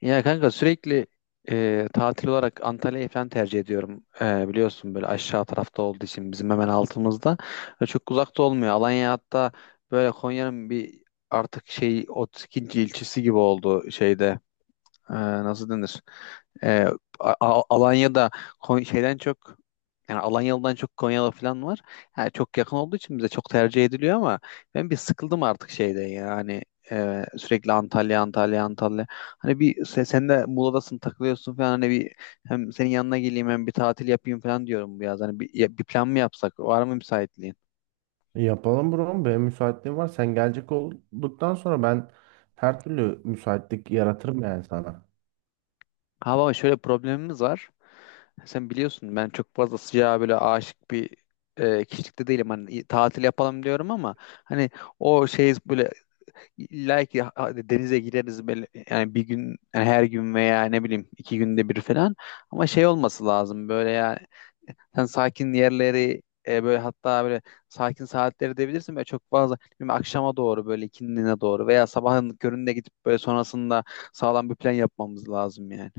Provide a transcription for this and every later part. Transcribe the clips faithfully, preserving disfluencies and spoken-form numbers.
Ya kanka sürekli e, tatil olarak Antalya'yı falan tercih ediyorum. E, biliyorsun böyle aşağı tarafta olduğu için bizim hemen altımızda. E, çok uzakta olmuyor. Alanya hatta böyle Konya'nın bir artık şey otuz ikinci ilçesi gibi oldu şeyde e, nasıl denir? E, A- A- Alanya'da Kon- şeyden çok yani Alanyalı'dan çok Konyalı falan var. Yani çok yakın olduğu için bize çok tercih ediliyor ama ben bir sıkıldım artık şeyde yani e, sürekli Antalya Antalya Antalya. Hani bir se- sen de Muğla'dasın takılıyorsun falan hani bir hem senin yanına geleyim hem bir tatil yapayım falan diyorum bu yaz. Hani bir, ya- bir plan mı yapsak? Var mı müsaitliğin? Yapalım bro. Benim müsaitliğim var. Sen gelecek olduktan sonra ben her türlü müsaitlik yaratırım yani sana. Ha baba şöyle problemimiz var. Sen biliyorsun ben çok fazla sıcağa böyle aşık bir e, kişilikte değilim. Hani i- tatil yapalım diyorum ama hani o şey böyle illa ki ha- hadi denize gireriz böyle yani bir gün yani her gün veya ne bileyim iki günde bir falan ama şey olması lazım böyle yani sen sakin yerleri e, böyle hatta böyle sakin saatleri de bilirsin böyle çok fazla bilmiyorum, akşama doğru böyle ikindine doğru veya sabahın köründe gidip böyle sonrasında sağlam bir plan yapmamız lazım yani.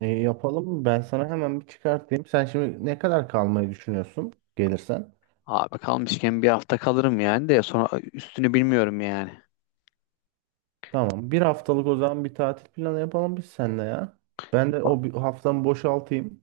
E, yapalım. Ben sana hemen bir çıkartayım. Sen şimdi ne kadar kalmayı düşünüyorsun gelirsen? Abi kalmışken bir hafta kalırım yani de sonra üstünü bilmiyorum yani. Tamam. Bir haftalık o zaman bir tatil planı yapalım biz seninle ya. Ben de Yapalım. o bir haftamı boşaltayım.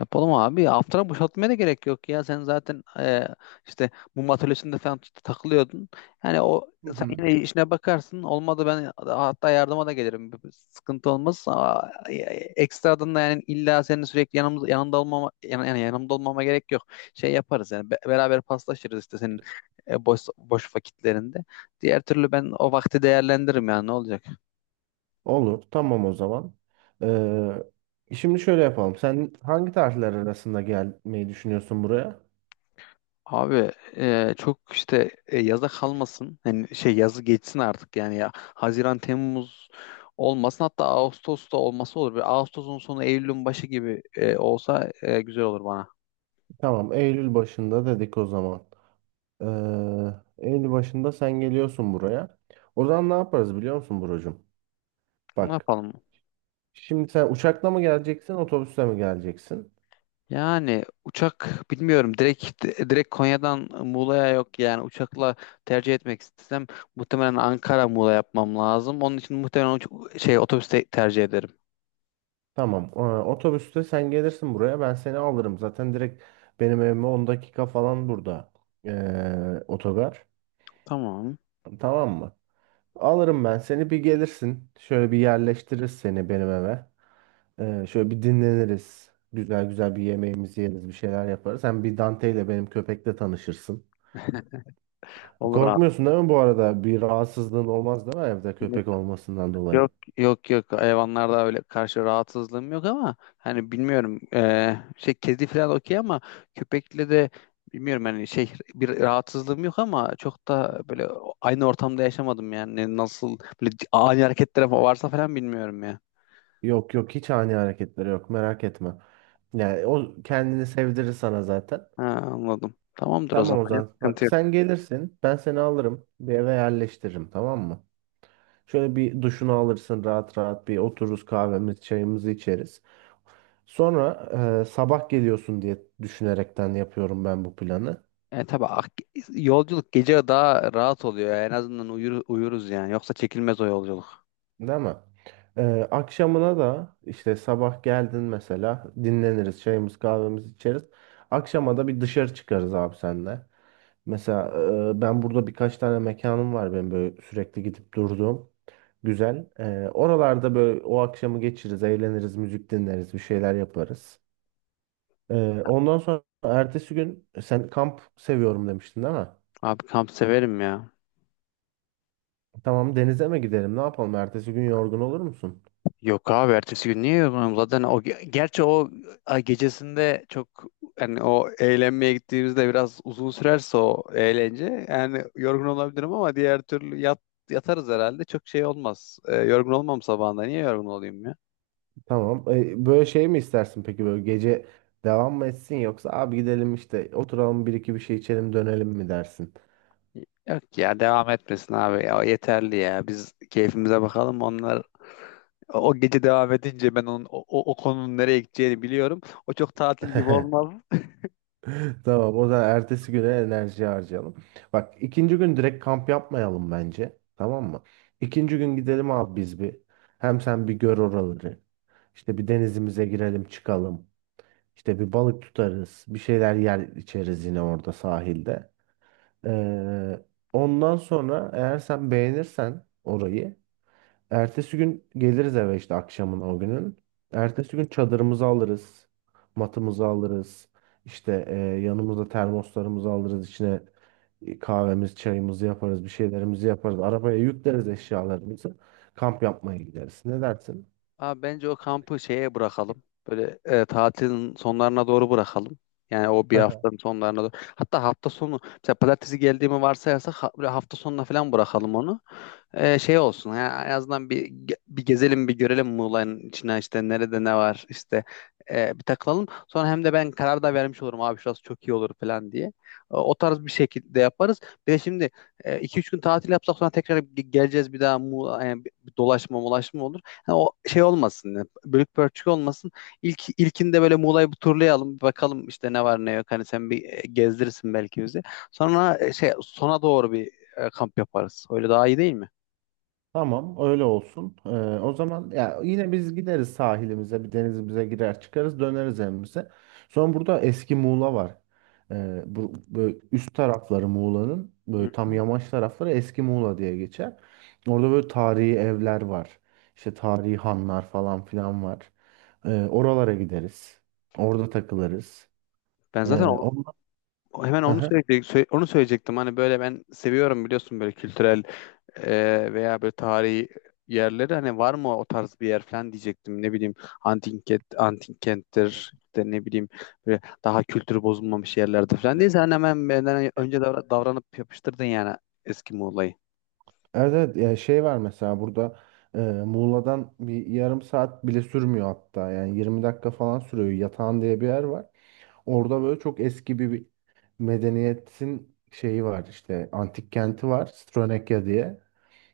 Yapalım abi. Haftana boşaltmaya da gerek yok ya. Sen zaten e, işte mum atölyesinde falan takılıyordun. Yani o Hı sen hı. yine işine bakarsın. Olmadı ben hatta yardıma da gelirim. Bir- bir Sıkıntı olmaz. Aa, e, Ekstradan da yani illa senin sürekli yanımız yanında olmama yan- yani yanımda olmama gerek yok. Şey yaparız yani be- beraber paslaşırız işte senin e, boş boş vakitlerinde. Diğer türlü ben o vakti değerlendiririm yani ne olacak? Olur. Tamam o zaman. Ee, şimdi şöyle yapalım. Sen hangi tarihler arasında gelmeyi düşünüyorsun buraya? Abi e, çok işte e, yaza kalmasın. Yani şey yazı geçsin artık yani ya. Haziran, Temmuz olmasın hatta Ağustos'ta olması olur. Bir Ağustos'un sonu Eylül'ün başı gibi e, olsa e, güzel olur bana. Tamam. Eylül başında dedik o zaman. Eee en başında sen geliyorsun buraya. O zaman ne yaparız biliyor musun Buracığım? Ne Bak yapalım? şimdi sen uçakla mı geleceksin otobüsle mi geleceksin? Yani uçak bilmiyorum direkt direkt Konya'dan Muğla'ya yok yani uçakla tercih etmek istesem muhtemelen Ankara Muğla yapmam lazım. Onun için muhtemelen uç- şey otobüste tercih ederim. Tamam. e, Otobüste sen gelirsin buraya. Ben seni alırım. Zaten direkt benim evime on dakika falan burada. E, otogar. Tamam. Tamam mı? Alırım ben seni. Bir gelirsin. Şöyle bir yerleştiririz seni benim eve. E, şöyle bir dinleniriz. Güzel güzel bir yemeğimizi yeriz. Bir şeyler yaparız. Hem bir Dante ile benim köpekle tanışırsın. Olur abi. Korkmuyorsun değil mi bu arada? Bir rahatsızlığın olmaz değil mi evde köpek olmasından dolayı? Yok, yok, yok, hayvanlarda öyle karşı rahatsızlığım yok ama hani bilmiyorum eee, şey kedi falan okey ama köpekle de bilmiyorum hani şey bir rahatsızlığım yok ama çok da böyle aynı ortamda yaşamadım yani Ne- nasıl böyle ani hareketler fa- varsa falan bilmiyorum ya. Yok yok hiç ani hareketleri yok merak etme. Yani o kendini sevdirir sana zaten. Ha, anladım. Tamamdır o Tamam zaman. Yok, Ozan. sıkıntı Bak yok. sen gelirsin ben seni alırım bir eve yerleştiririm tamam mı? Şöyle bir duşunu alırsın rahat rahat bir otururuz kahvemizi çayımızı içeriz. Sonra e, sabah geliyorsun diye düşünerekten yapıyorum ben bu planı. E, tabii ak- yolculuk gece daha rahat oluyor ya. En azından uyur, uyuruz yani. Yoksa çekilmez o yolculuk. Değil mi? Ee, akşamına da işte sabah geldin mesela dinleniriz çayımız kahvemizi içeriz. Akşama da bir dışarı çıkarız abi senle. Mesela e, ben burada birkaç tane mekanım var benim böyle sürekli gidip durduğum. Güzel. Ee, oralarda böyle o akşamı geçiririz, eğleniriz, müzik dinleriz, bir şeyler yaparız. Ee, ondan sonra ertesi gün e, sen kamp seviyorum demiştin değil mi? Abi kamp severim ya. Tamam denize mi gidelim ne yapalım? Ertesi gün yorgun olur musun? Yok abi ertesi gün niye yorgunum zaten o ge- gerçi o ay gecesinde çok yani o eğlenmeye gittiğimizde biraz uzun sürerse o eğlence yani yorgun olabilirim ama diğer türlü yat, yatarız herhalde çok şey olmaz. Ee, yorgun olmam sabahında niye yorgun olayım ya? Tamam. E, böyle şey mi istersin peki böyle gece devam mı etsin yoksa abi gidelim işte oturalım bir iki bir şey içelim dönelim mi dersin? Yok ya devam etmesin abi ya o yeterli ya biz keyfimize bakalım onlar o o gece devam edince ben onun o, o o konunun nereye gideceğini biliyorum. O çok tatil gibi olmaz. Tamam o zaman ertesi güne enerji harcayalım. Bak ikinci gün direkt kamp yapmayalım bence. Tamam mı? İkinci gün gidelim abi biz bir. Hem sen bir gör oraları. İşte bir denizimize girelim çıkalım. İşte bir balık tutarız. Bir şeyler yer içeriz yine orada sahilde. Ee, Ondan sonra eğer sen beğenirsen orayı ertesi gün geliriz eve işte akşamın o günün. Ertesi gün çadırımızı alırız. Matımızı alırız. İşte e, yanımızda termoslarımızı alırız. İçine e, kahvemiz, çayımızı yaparız. Bir şeylerimizi yaparız. Arabaya yükleriz eşyalarımızı. Kamp yapmaya gideriz. Ne dersin? Abi bence o kampı şeye bırakalım. Böyle e, tatilin sonlarına doğru bırakalım. Yani o bir haftanın sonlarına doğru. Hatta hafta sonu mesela pazartesi geldiğimi varsayarsak ha- böyle hafta sonuna falan bırakalım onu. E, şey olsun yani en azından bir ge- bir gezelim bir görelim Muğla'nın içine işte nerede ne var işte e, bir takılalım. Sonra hem de ben karar da vermiş olurum abi şurası çok iyi olur falan diye. O, o tarz bir şekilde yaparız. Bir de şimdi e, iki üç gün tatil yapsak sonra tekrar ge- geleceğiz bir daha Muğla, yani bir dolaşma molaşma olur. Ha, o şey olmasın, ya, bölük pörçük olmasın. İlk ilkinde böyle Muğla'yı bir turlayalım, bir bakalım işte ne var ne yok. Hani sen bir e, gezdirirsin belki bizi. Sonra e, şey sona doğru bir e, kamp yaparız. Öyle daha iyi değil mi? Tamam, öyle olsun. Ee, o zaman ya yine biz gideriz sahilimize, bir denizimize girer çıkarız, döneriz evimize. Sonra burada eski Muğla var. Ee, bu böyle üst tarafları Muğla'nın Hı böyle tam hı. yamaç tarafları eski Muğla diye geçer. Orada böyle tarihi evler var. İşte tarihi hanlar falan filan var. Ee, oralara gideriz. Orada takılırız. Ben Ee, zaten o- Ondan... o- hemen Hı onu hı. söyleyecektim, onu söyleyecektim. Hani böyle ben seviyorum biliyorsun böyle kültürel e, veya böyle tarihi yerleri hani var mı o tarz bir yer falan diyecektim. Ne bileyim antik kent, antik kenttir işte ne bileyim böyle daha kültürü bozulmamış yerlerde falan değil. Sen hemen benden önce davra- davranıp yapıştırdın yani eski Muğla'yı. Evet, evet ya şey var mesela burada e, Muğla'dan bir yarım saat bile sürmüyor hatta yani yirmi dakika falan sürüyor Yatağan diye bir yer var. Orada böyle çok eski bir, bir medeniyetin şeyi var işte antik kenti var Stronekya diye.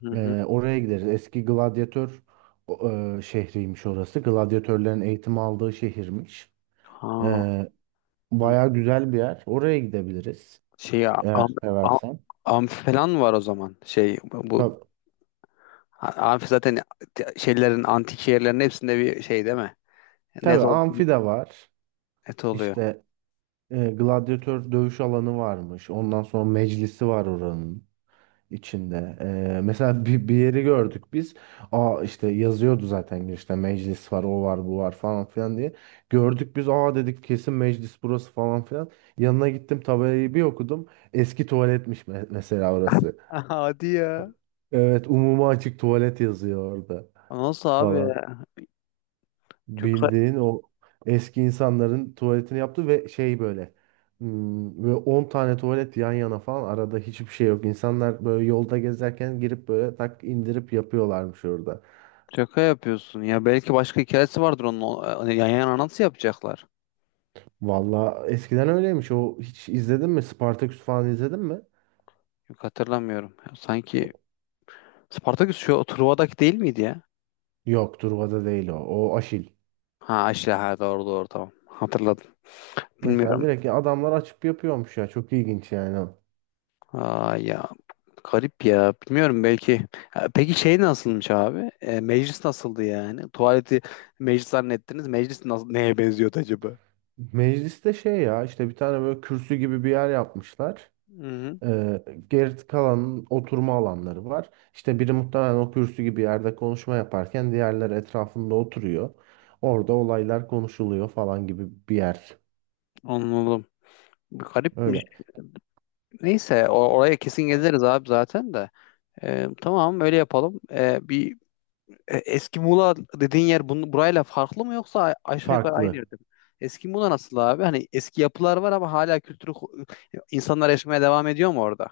Hı hı. E, oraya gideriz eski gladyatör o, e, şehriymiş orası gladyatörlerin eğitim aldığı şehirmiş. Ha, E, hı. Baya güzel bir yer oraya gidebiliriz şey am, eğer am, seversen. amfi falan var o zaman. Şey bu bu- Tabii, amfi zaten şeylerin antik şehirlerin hepsinde bir şey değil mi? Net, tabii ol, amfi de var. net oluyor. İşte E, gladyatör dövüş alanı varmış. Ondan sonra meclisi var oranın içinde. E, mesela bir, bir yeri gördük biz. Aa işte yazıyordu zaten girişte meclis var, o var, bu var falan filan diye. Gördük biz. Aa dedik kesin meclis burası falan filan. Yanına gittim tabelayı bir okudum. Eski tuvaletmiş me- mesela orası. Hadi ya. Evet, umuma açık tuvalet yazıyor orada Nasıl abi? falan. Çok Bildiğin o eski insanların tuvaletini yaptı ve şey böyle hmm, ve on tane tuvalet yan yana falan arada hiçbir şey yok. İnsanlar böyle yolda gezerken girip böyle tak indirip yapıyorlarmış orada. Şaka yapıyorsun ya. Belki başka hikayesi vardır onun. O- e, Hani yan yana nasıl yapacaklar? Valla eskiden öyleymiş. O hiç izledin mi? Spartaküs falan izledin mi? Yok hatırlamıyorum. Ya sanki Spartaküs şu Truva'daki değil miydi ya? Yok, Truva'da değil o. O Aşil. Ha işte ha doğru doğru tamam. Hatırladım. Mesela Bilmiyorum. direkt adamlar açıp yapıyormuş ya. Çok ilginç yani. Aa ya garip ya. Bilmiyorum belki. Ha, peki şey nasılmış abi? E, meclis nasıldı yani? Tuvaleti meclis zannettiniz. Meclis nasıl, neye benziyordu acaba? Mecliste şey ya işte bir tane böyle kürsü gibi bir yer yapmışlar. Hı-hı, Ee, Geri kalanın oturma alanları var. İşte biri muhtemelen o kürsü gibi yerde konuşma yaparken diğerleri etrafında oturuyor. Orada olaylar konuşuluyor falan gibi bir yer. anladım. Garipmiş. Öyle Neyse o- oraya kesin gezeriz abi zaten de. Ee, tamam öyle yapalım. Ee, bir E, Eski Muğla dediğin yer bunu, burayla farklı mı yoksa a- aşağı yukarı aynı farklı. yerde mi? Eski Muğla nasıl abi? Hani eski yapılar var ama hala kültürü insanlar yaşamaya devam ediyor mu orada?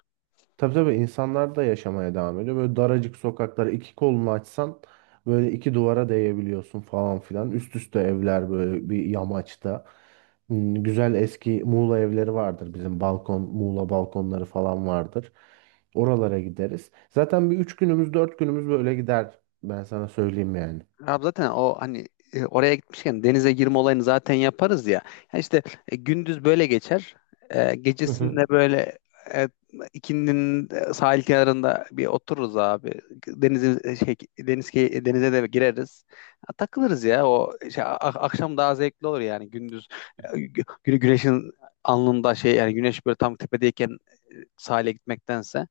Tabii tabii insanlar da yaşamaya devam ediyor. Böyle daracık sokaklara iki kolunu açsan böyle iki duvara değebiliyorsun falan filan. Üst üste evler böyle bir yamaçta. Hmm, güzel eski Muğla evleri vardır bizim balkon, Muğla balkonları falan vardır. Oralara gideriz. Zaten bir üç günümüz, dört günümüz böyle gider. Ben sana söyleyeyim yani. Abi zaten o hani e, oraya gitmişken denize girme olayını zaten yaparız ya. Yani işte e, gündüz böyle geçer. E, gecesinde böyle e, ikindinin e, sahil kenarında bir otururuz abi. Denize e, şey, deniz key- denize de gireriz. Ya, takılırız ya. O şey, a- akşam daha zevkli olur yani gündüz e, gü- gü- güneşin alnında şey yani güneş böyle tam tepedeyken e, sahile gitmektense.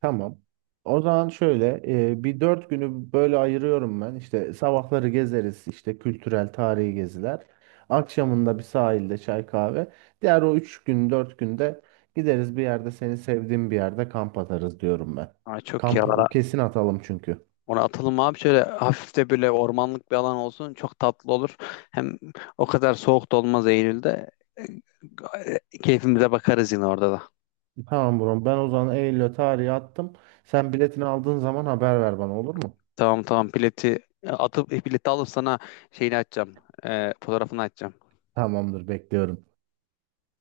Tamam. O zaman şöyle e, bir dört günü böyle ayırıyorum ben. İşte sabahları gezeriz işte kültürel tarihi geziler. Akşamında bir sahilde çay kahve. Diğer o üç gün dört günde gideriz bir yerde seni sevdiğim bir yerde kamp atarız diyorum ben. Ama çok iyi olur. Kamp kesin atalım çünkü. Ona atalım abi şöyle hafif de böyle ormanlık bir alan olsun çok tatlı olur. Hem o kadar soğuk da olmaz Eylül'de. E, Keyfimize bakarız yine orada da. Tamam bro ben o zaman Eylül'e tarihi attım. Sen biletini aldığın zaman haber ver bana olur mu? Tamam, tamam, bileti atıp bileti alıp sana şeyini açacağım. E, fotoğrafını açacağım. Tamamdır bekliyorum.